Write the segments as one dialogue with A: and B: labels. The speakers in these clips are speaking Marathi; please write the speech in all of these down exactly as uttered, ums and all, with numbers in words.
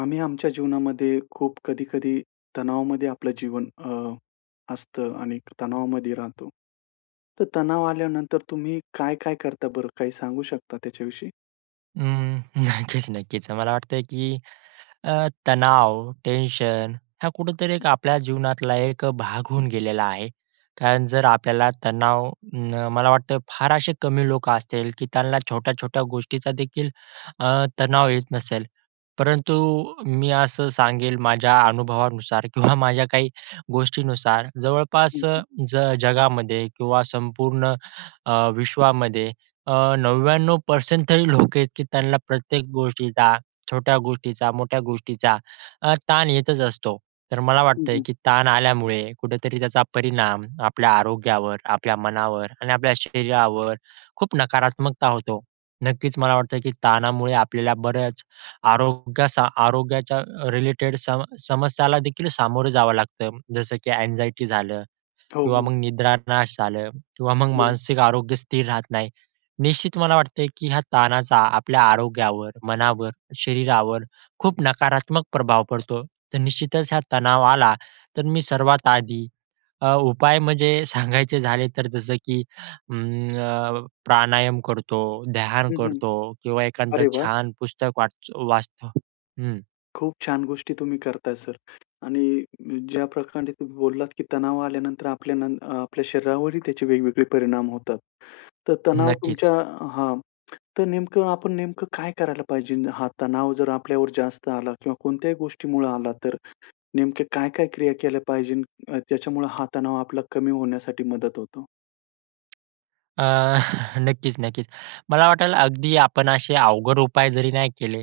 A: आम्ही आमच्या जीवनामध्ये खूप कधी-कधी तणावामध्ये आपलं जीवन अ, असतं आणि तणावामध्ये राहतो. तर तणाव आल्यानंतर तुम्ही काय-काय करता बरं? काही सांगू शकता त्याच्याविषयी?
B: अ, नक्कीच, नक्कीच. मला वाटतं, की अ, तणाव, टेन्शन हा कुठेतरी एक आपल्या जीवनातला एक भाग होऊन गेलेला आहे. कारण जर आपल्याला तणाव मला वाटतं फार असे कमी लोकं असतील, की त्यांना छोट्या-छोट्या गोष्टीचादेखील अ, तणाव येत नसेल. परंतु मी असं सांगेल माझ्या अनुभवानुसार किंवा माझ्या काही गोष्टीनुसार.
A: हं,
B: जवळपास अ,
A: हं.
B: ज जगामध्ये किंवा संपूर्ण अ, विश्वामध्ये अ, 99% तरी लोकं आहेत, की त्यांना प्रत्येक गोष्टीचा छोट्या गोष्टीचा मोठ्या गोष्टीचा, अ, ताण येतच असतो. तर मला
A: हं,
B: वाटतंय,
A: हं.
B: की ताण आल्यामुळे कुठेतरी त्याचा परिणाम आपल्या आरोग्यावर आपल्या मनावर आणि आपल्या शरीरावर खूप नकारात्मकता होतो. नक्कीच मला वाटतं, की ताणामुळे आपल्याला बरच, आरोग्या आरोग्याच्या रिलेटेड सम समस्यालादेखील सामोरं जावं लागतं. जसं की एन्झायटी झालं
A: हो,
B: किंवा
A: हो.
B: मग निद्रानाश झालं किंवा मग
A: हं.
B: मानसिक आरोग्य स्थिर राहत नाही. निश्चित मला वाटतते, की ह्या ताणाचा आपल्या आरोग्यावर, मनावर, शरीरावर खूप नकारात्मक प्रभाव पडतो. तर निश्चितच हा तणाव आला तर मी सर्वात आधी अ, उपाय म्हणजे सांगायचे झाले तर जसं की अं, प्राणायाम करतो, ध्यान
A: हं, हं.
B: करतो किंवा एखांद
A: अरे वाह!
B: छान पुस्तक वाच वाचतो, हं.
A: खूप छान गोष्टी तुम्ही करताय सर आणि ज्या प्रकांडे तुम्ही बोललात, की तणाव आल्यानंतर आपल्या न अ, आपल्या शरीरावरही त्याचे वेगवेगळे परिणाम होतात. तर तणाव
B: नक्कीच.
A: तुमच्या हां, तर नेमकं आपण नेमकं काय करायला पाहिजे? हा तणाव जर आपल्यावर जास्त आला किंवा कोणत्याही गोष्टीमुळे आला तर नेमके काय-काय क्रिया केल्या पाहिजे? त्याच्यामुळे हा तणाव आपला कमी होण्यासाठी मदत होतो?
B: अ, नक्कीच नक्कीच. मला वाटलं, अगदी आपण असे अवघड उपाय जरी नाही केले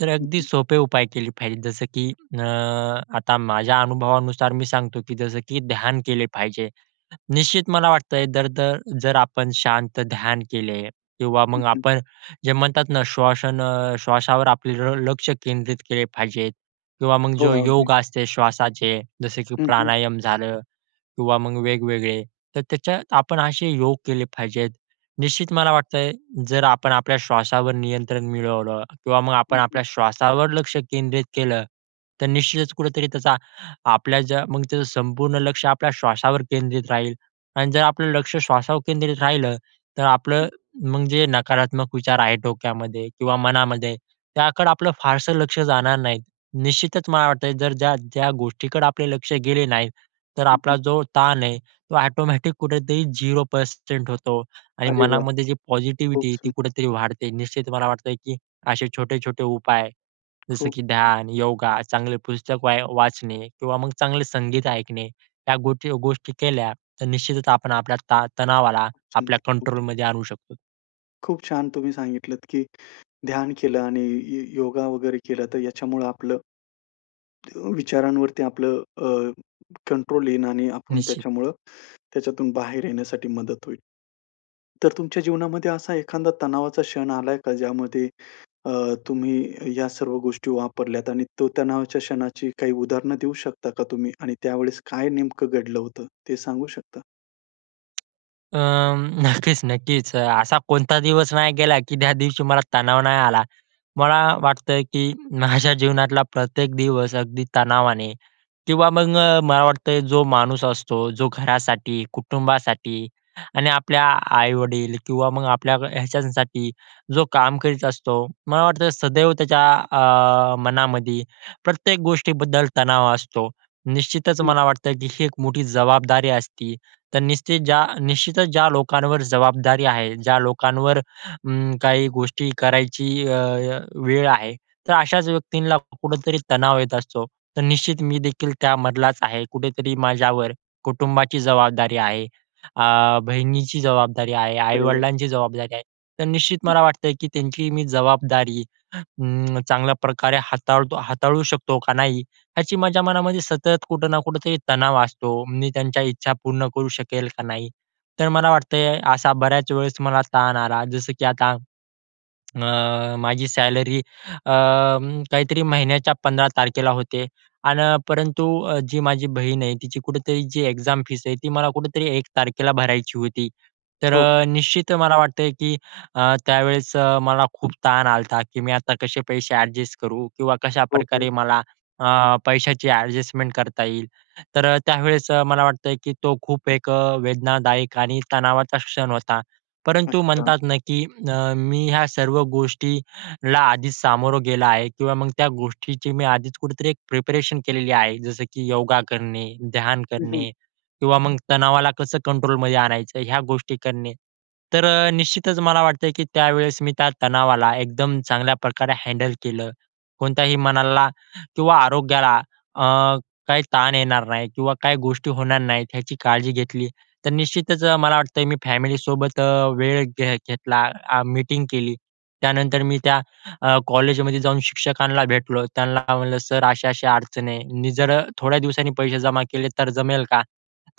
B: तर
A: हं,
B: अगदी
A: हं.
B: सोपे उपाय केले पाहिजे. जसं की अ, आता माझ्या अनुभवानुसार मी सांगतो, की जसं की ध्यान केले पाहिजे. निश्चित मला वाटतं, दर-दर जर आपण शांत ध्यान केले किंवा
A: हं,
B: मग
A: हं.
B: आपण जे म्हणतात ना, श्वास श्वासावर आपले ल लक्ष केंद्रित केले पाहिजे किंवा मग
A: हो,
B: जो
A: अगदी.
B: योग असते श्वासाचे जसं, की
A: हं, हं.
B: प्राणायाम झालं किंवा मग वेगवेगळे तर त्याच्यात आपण असे योग केले पाहिजेत. निश्चित मला वाटतंय, जर आपण आपल्या श्वासावर नियंत्रण मिळवलं किंवा मग आपण
A: हं, हं.
B: आपल्या श्वासावर लक्ष केंद्रित केलं, तर निश्चितच कुठेतरी त्याचा आपल्या ज्या मग त्याचं संपूर्ण लक्ष आपल्या श्वासावर केंद्रित राहील अन् जर आपलं लक्ष श्वासावर केंद्रित राहिलं तर आपलं मग जे नकारात्मक विचार आहे डोक्यामध्ये किंवा मनामध्ये, त्याकडे आपलं फारसं लक्ष जाणार नाही. निश्चितच मला वाटत, जर ज्या ज्या गोष्टीकडे आपले लक्ष गेले नाही तर
A: हं,
B: आपला
A: हं.
B: जो ताण आहे तो ऑटोमॅटिक कुठेतरी झेरो पर्सेंट होतो आणि
A: अरे वाह!
B: मनामध्ये जी
A: खूप
B: पॉझिटिव्हिटी आहे
A: सुं
B: ती कुठेतरी वाढते. निश्चित मला वाटत की असे छोटे-छोटे उपाय, जसं
A: खूप
B: की ध्यान, योगा, चांगली पुस्तक वाय वाचणे किंवा मग चांगले संगीत ऐकणे या गोष्टी गोष्टी केल्या तर निश्चितच आपण आपल्या ता तणावाला
A: खूप
B: आपल्या
A: सुंदर, खूप सुंदर.
B: कंट्रोलमध्ये आणू शकतो.
A: खूप छान तुम्ही सांगितलत की ध्यान केलं आणि य योगा वगैरे केला तर याच्यामुळं आपलं अ, विचारांवरती आपलं अ, कंट्रोल येईन आणि आपण
B: निश्चित.
A: त्याच्यामुळं त्याच्यातून बाहेर येण्यासाठी मदत होईल. तर तुमच्या जीवनामध्ये असा एखांदा तणावाचा क्षण आला आहे का? ज्यामध्ये अ, तुम्ही या सर्व गोष्टी वापरल्यात आणि तो तणावाच्या क्षणाची काही उदाहरण देऊ शकता का तुम्ही? आणि त्यावेळेस काय नेमकं घडलं होतं ते सांगू शकता?
B: अ, नक्कीच, नक्कीच. अ, असा कोणता दिवस नाही गेला, की त्या दिवशी मला तणाव नाही आला, मला वाटतं, की माझ्या जीवनातला प्रत्येक दिवस अगदी तणावाने किंवा मग मला वाटतं जो माणूस असतो जो घरासाठी, कुटुंबासाठी आणि आपल्या आ आई-वडील किंवा मग आपल्या ह्याच्यासाठी, जो काम करीत असतो. मला वाटतं सदैव त्याच्या अ, मनामध्ये प्रत्येक गोष्टीबद्दल तणाव असतो. निश्चितच
A: हं.
B: मला वाटतं, की ही एक मोठी जबाबदारी असती तर निश्चित ज्या निश्चितच ज्या लोकांवर जबाबदारी आहे, ज्या लोकांवर अं, काही गोष्टी करायची अ, अ, वेळ आहे. तर अशाच व्यक्तींना कुठेतरी तणाव येत असतो. तर निश्चित मी देखील त्यामधलाच आहे, कुठेतरी माझ्यावर कुटुंबाची जबाबदारी आहे, अ, बहिणीची जबाबदारी आहे,
A: अरे वाह!
B: आई-वडिलांची जबाबदारी आहे. तर निश्चित
A: हं,
B: मला
A: हं.
B: वाटतंय, की त्यांची मी जबाबदारी अ, चांगल्या प्रकारे हाताळतो हाताळू शकतो का नाही? याची माझ्या मनामध्ये सतत कुठं ना कुठेतरी तणाव असतो. मी त्यांच्या इच्छा पूर्ण करू शकेल का नाही? तर मला वाटतंय असा बऱ्याच वेळेस मला ताण आला जसं, की आता अ, माझी सॅलरी अ, काहीतरी महिन्याच्या पंधरा तारखेला होते आन परंतु जी माझी बहीण आहे, तिची कुठेतरी जी एक्झाम फीस आहे ती मला कुठेतरी एक तारखेला भरायची होती. तर
A: हो.
B: अ, निश्चित मला वाटते, की अ, त्यावेळेस अ, मला खूप ताण आलता, की मी आता कसे पैसे ॲडजस्ट करू? किंवा
A: हो, हो.
B: कशाप्रकारे मला अ, पैशाची ॲडजस्टमेंट करता येईल. तर अ, त्यावेळेस अ, मला वाटतंय, की तो खूप एक अ, वेदनादायक आणि तणावाचा क्षण होता. परंतु
A: अच्छा.
B: म्हणतात ना, की अ, मी ह्या सर्व गोष्टीला आधीच सामोरे गेला आहे किंवा मग त्या गोष्टीची मी आधीच कुठेतरी प्रिपरेशन केलेली आहे. जसं, की योगा करणे, ध्यान
A: हं, हं.
B: करणे किंवा मग तणावाला कसं कंट्रोलमध्ये आणायचं? ह्या गोष्टी करणे. तर अ, निश्चितच मला वाटतं, की त्यावेळेस मी त्या तणावाला एकदम चांगल्या प्रकारे हँडल केलं कोणत्याही मनाला किंवा आरोग्याला अ, काही ताण येणार नाही किंवा काही गोष्टी होणार नाहीत याची काळजी घेतली तर निश्चितच मला वाटतं मी फॅमिलीसोबत अ, वेळ घे घेतला, अ, मीटिंग केली त्यानंतर मी त्या अ, कॉलेजमध्ये जाऊन शिक्षकांला भेटतो, त्यांना का म्हंटलं, "सर, अशा-अशा अडचण आहे. मी जर थोड्या दिवसांनी पैसे जमा केले तर जमेल का?"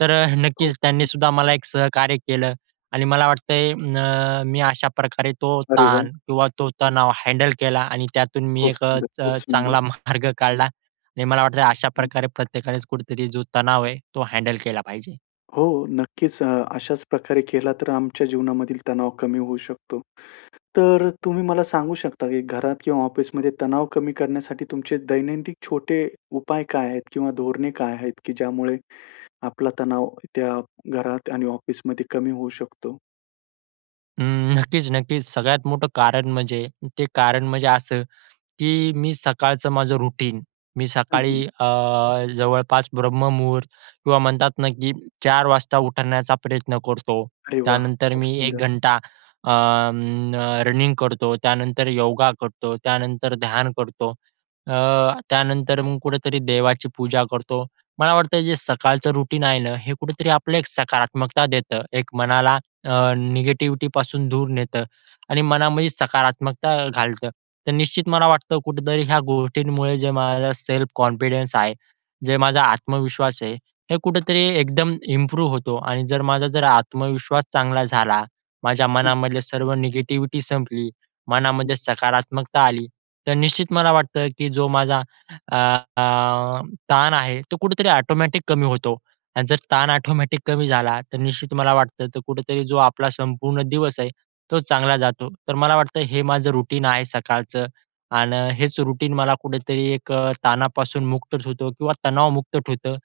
B: तर अ,
A: हो,
B: नक्कीच त्यांनी
A: हं.
B: सुद्धा मला एक सहकार्य केलं आणि मला वाटतंय अ, मी अशा प्रकारे तो
A: अरे वाह!
B: ताण किंवा तो तणाव हँडल केला आणि त्यातून मी
A: खूप सुंदर,
B: एकच
A: खूप सुंदर.
B: चांगला मार्ग काढला आणि मला वाटतंय अशा
A: हं
B: प्रकारे प्रत्येकानेच कुठेतरी जो तणाव आहे तो हँडल केला पाहिजे.
A: हो, नक्कीच. अ, अशाचं प्रकारे केला तर आमच्या जीवनामधील तणाव कमी होऊ शकतो. तर तुम्ही मला सांगू शकता, की घरात किंवा ऑफिसमध्ये तणाव कमी करण्यासाठी तुमचे दैनंदिन छोटे उपाय काय आहेत? किंवा धोरणे काय आहेत? की ज्यामुळे आपला तणाव त्या घरात आणि ऑफिसमध्ये कमी होऊ शकतो?
B: अं, नक्कीच, नक्कीच. सगळ्यात मोठं कारण म्हणजे ते कारण म्हणजे असं, की मी सकाळचं माझं रुटीन मी
A: हं, हं.
B: सकाळी अ, जवळपास ब्रह्ममुहूर्त किंवा म्हणतात ना, की चार वाजता उठवण्याचा प्रयत्न करतो.
A: अरे वाह!
B: त्यानंतर
A: खूप
B: मी एक
A: सुंदर.
B: घंटा अ, अं, रनिंग करतो, त्यानंतर योगा करतो, त्यानंतर ध्यान करतो, अ, त्यानंतर मग कुठेतरी देवाची पूजा करतो. मला वाटतं जे सकाळचं रुटीन आहे ना, हे कुठेतरी आपलं एक सकारात्मकता देतं. एक मनाला अ, निगेटिव्हिटीपासून दूर नेत आणि मनामध्ये सकारात्मकता घालतं. तर निश्चित मला वाटतं कुठेतरी ह्या गोष्टींमुळे जे माझा सेल्फ कॉन्फिडन्स आहे. जे माझा आत्मविश्वास आहे. हे कुठेतरी एकदम इम्प्रूव्ह होतो आणि जर माझा जर आत्मविश्वास चांगला झाला, माझ्या मनामधले सर्व निगेटिव्हिटी संपली, मनामध्ये सकारात्मकता आली तर निश्चित मला वाटतं, की जो माझा अ, अ, ताण आहे तो, कुठेतरी ॲटोमॅटिक कमी होतो आणि जर ताण ॲटोमॅटिक कमी झाला तर निश्चित मला वाटतं तो कुठेतरी जो आपला संपूर्ण दिवस आहे, तो चांगला जातो. तर मला वाटतं हे माझं रुटीन आहे सकाळचं आन् हेच रुटीन मला कुठेतरी एक अ, ताणापासून मुक्त ठेवतो किंवा तणावमुक्त ठेवतं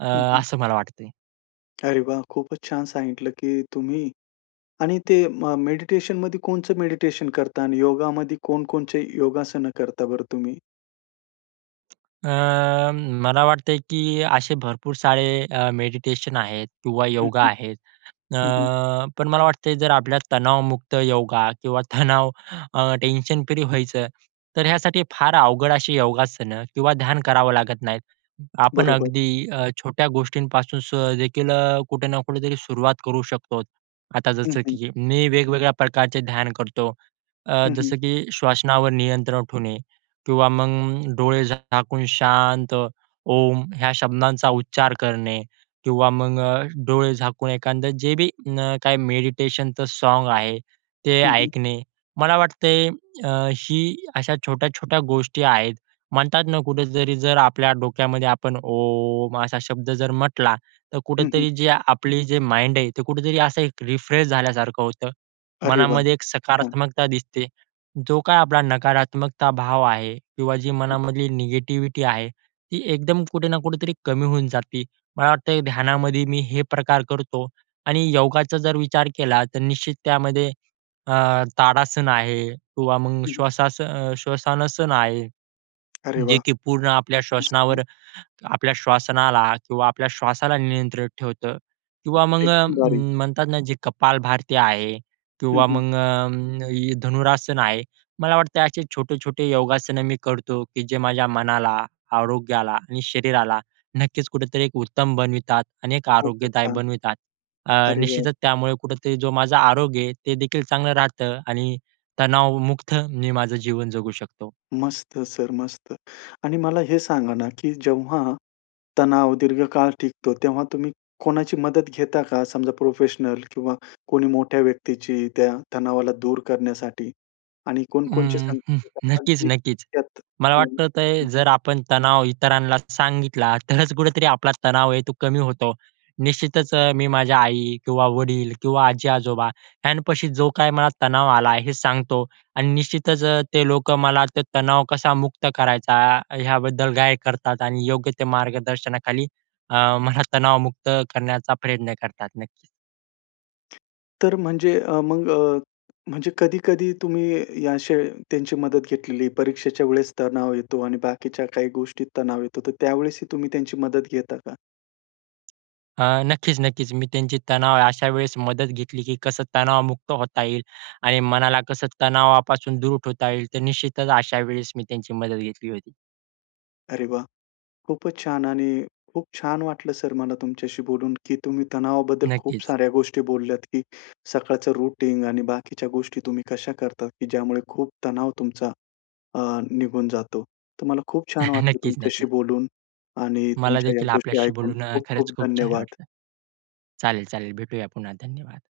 B: अ,
A: हं, हं.
B: असं मला वाटतंय.
A: अरे वाह! खूपच छान सांगितलं, की तुम्ही. आणि ते म मेडिटेशनमध्ये कोणचं मेडिटेशन करता? आणि योगामध्ये कोणचे योगासन करता बरं तुम्ही?
B: अ, मला वाटतं, की असे भरपूर सारे अ, मेडिटेशन आहेत किंवा
A: हं,
B: योगा
A: हं.
B: आहेत. अ,
A: हं, हं.
B: पण मला वाटतं जर आपल्या तणावमुक्त योगा किंवा तणाव अ, टेन्शन फ्री व्हायचं, तर ह्यासाठी फार अवघड अशी योगासनं किंवा ध्यान करावं लागत नाहीत. आपण
A: बरोबर.
B: अगदी अ, छोट्या गोष्टींपासून स देखील अ, कुठे ना कुठे तरी सुरुवात करू शकतो. आता
A: हं,
B: जसं
A: हं.
B: की मी वेगवेगळ्या प्रकारचे ध्यान करतो. अ,
A: हं, हं.
B: जसं की श्वासनावर नियंत्रण ठेवणे किंवा मग डोळे झाकून शांत ओम ह्या शब्दांचा उच्चार करणे किंवा मग अ, डोळे झाकून एखादं जे बी काय मेडिटेशनचं साँग आहे ते
A: हं, हं.
B: ऐकणे. मला वाटते अ, ही, अशा छोट्या-छोट्या गोष्टी आहेत. म्हणतात ना कुठेतरी जर आपल्या डोक्यामध्ये आपण ओम असा शब्द जर म्हटला. तर
A: हं, हं.
B: कुठेतरी जी आपली जे माइंड आहे ते कुठेतरी असं एक रिफ्रेश झाल्यासारखं होतं.
A: अरे वाह!
B: मनामध्ये एक
A: छान.
B: सकारात्मकता दिसते. जो काही आपला नकारात्मकता भाव आहे किंवा जी
A: हं.
B: मनामधली निगेटिव्हिटी आहे, ती एकदम कुठे ना कुठेतरी कमी होऊन जाते. मला वाटतं ध्यानामध्ये मी हे प्रकार करतो. आणि योगाचा जर विचार केला तर निश्चित त्यामध्ये अ, ताडासन आहे किंवा मग
A: हं, हं.
B: श्वासान श्वसनसण आहे.
A: अरे
B: जे
A: वाह!
B: की पूर्ण आपल्या
A: असं का.
B: श्वसनावर आपल्या श्वासनाला किंवा आपल्या श्वासाला नियंत्रित ठेवतं. किंवा मग अ,
A: एकदम भारी.
B: म्हणतात ना जे कपाल भारती आहे
A: हं,
B: किंवा
A: हं.
B: मग अ, धनुरासन आहे. मला वाटतं असे छोटे-छोटे योगासनं मी करतो, की जे माझ्या मनाला, आरोग्याला आणि शरीराला नक्कीच कुठेतरी एक उत्तम बनवितात आणि एक
A: खूपच
B: आरोग्यदायी
A: छान.
B: बनवितात. अ,
A: अरे वाह!
B: निश्चितच त्यामुळे कुठेतरी जो माझा आरोग्य आहे, ते देखील चांगलं राहतं आणि तणावमुक्त मी माझं जीवन जगू शकतो.
A: मस्त सर मस्त. आणि मला हे सांगा ना, की जेव्हा, तणाव दीर्घकाळ टिकतो तेव्हा तुम्ही कोणाची मदत घेता का? समजा प्रोफेशनल किंवा कोणी मोठ्या व्यक्तीची त्या तणावाला दूर करण्यासाठी आणि कोणच्या
B: अं,
A: संग
B: हं.
A: [unintelligible]
B: नक्कीच,
A: अगदी
B: नक्कीच.
A: त्यात
B: मला वाटतं ते
A: [unintelligible]
B: जर आपण तणाव इतरांना सांगितला तरच कुठेतरी आपला तणाव आहे तो कमी होतो. निश्चितच मी माझ्या आई किंवा वडील किंवा आजी-आजोबा यांच्यापाशी जो काही मला तणाव आला हे सांगतो आणि निश्चितच अ, ते लोक मला तणाव कसा मुक्त करायचा, ह्याबद्दल गाई करतात आणि योग्य ते मार्गदर्शनाखाली अ, मला तणावमुक्त करण्याचा प्रयत्न करतात नक्कीच.
A: तर म्हणजे अ, मग अ, म्हणजे कधी-कधी तुम्ही अशी त्यांची मदत घेतलेली परीक्षेच्या वेळेस तणाव येतो आणि बाकीच्या काही गोष्टी तणाव येतो. तर त्यावेळेस ही तुम्ही त्यांची मदत घेता का?
B: अ, नक्कीच, नक्कीच. मी त्यांची तणाव अशा वेळेस मदत घेतली, की कसं तणावमुक्त होता येईल आणि मनाला कसं तणावापासून दूर ठेवता येईल. तर निश्चितच अशा वेळेस मी त्यांची मदत घेतली होती.
A: अरे वाह! खूपच छान आणि खूप छान वाटलं सर मला तुमच्याशी बोलून, की तुम्ही तणावाबद्दल खूप
B: नक्कीच.
A: साऱ्या गोष्टी बोलल्यात, की सकाळचं रूटीन आणि बाकीच्या गोष्टी तुम्ही कशा करता, की ज्यामुळे खूप तणाव तुमचा, अ, निघून जातो. तर मला खूप छान वाटलं
B: नक्कीच,
A: तुमच्याशी
B: नक्कीच.
A: बोलून आणि
B: मला
A: तुमच्या ह्या
B: देखील
A: गोष्टी
B: आपल्याशी
A: ऐकून
B: बोलून अ, खरंच
A: खूप-खूप
B: खूप छान
A: धन्यवाद.
B: वाटलं. चालेल-चालेल भेटूया पुन्हा धन्यवाद.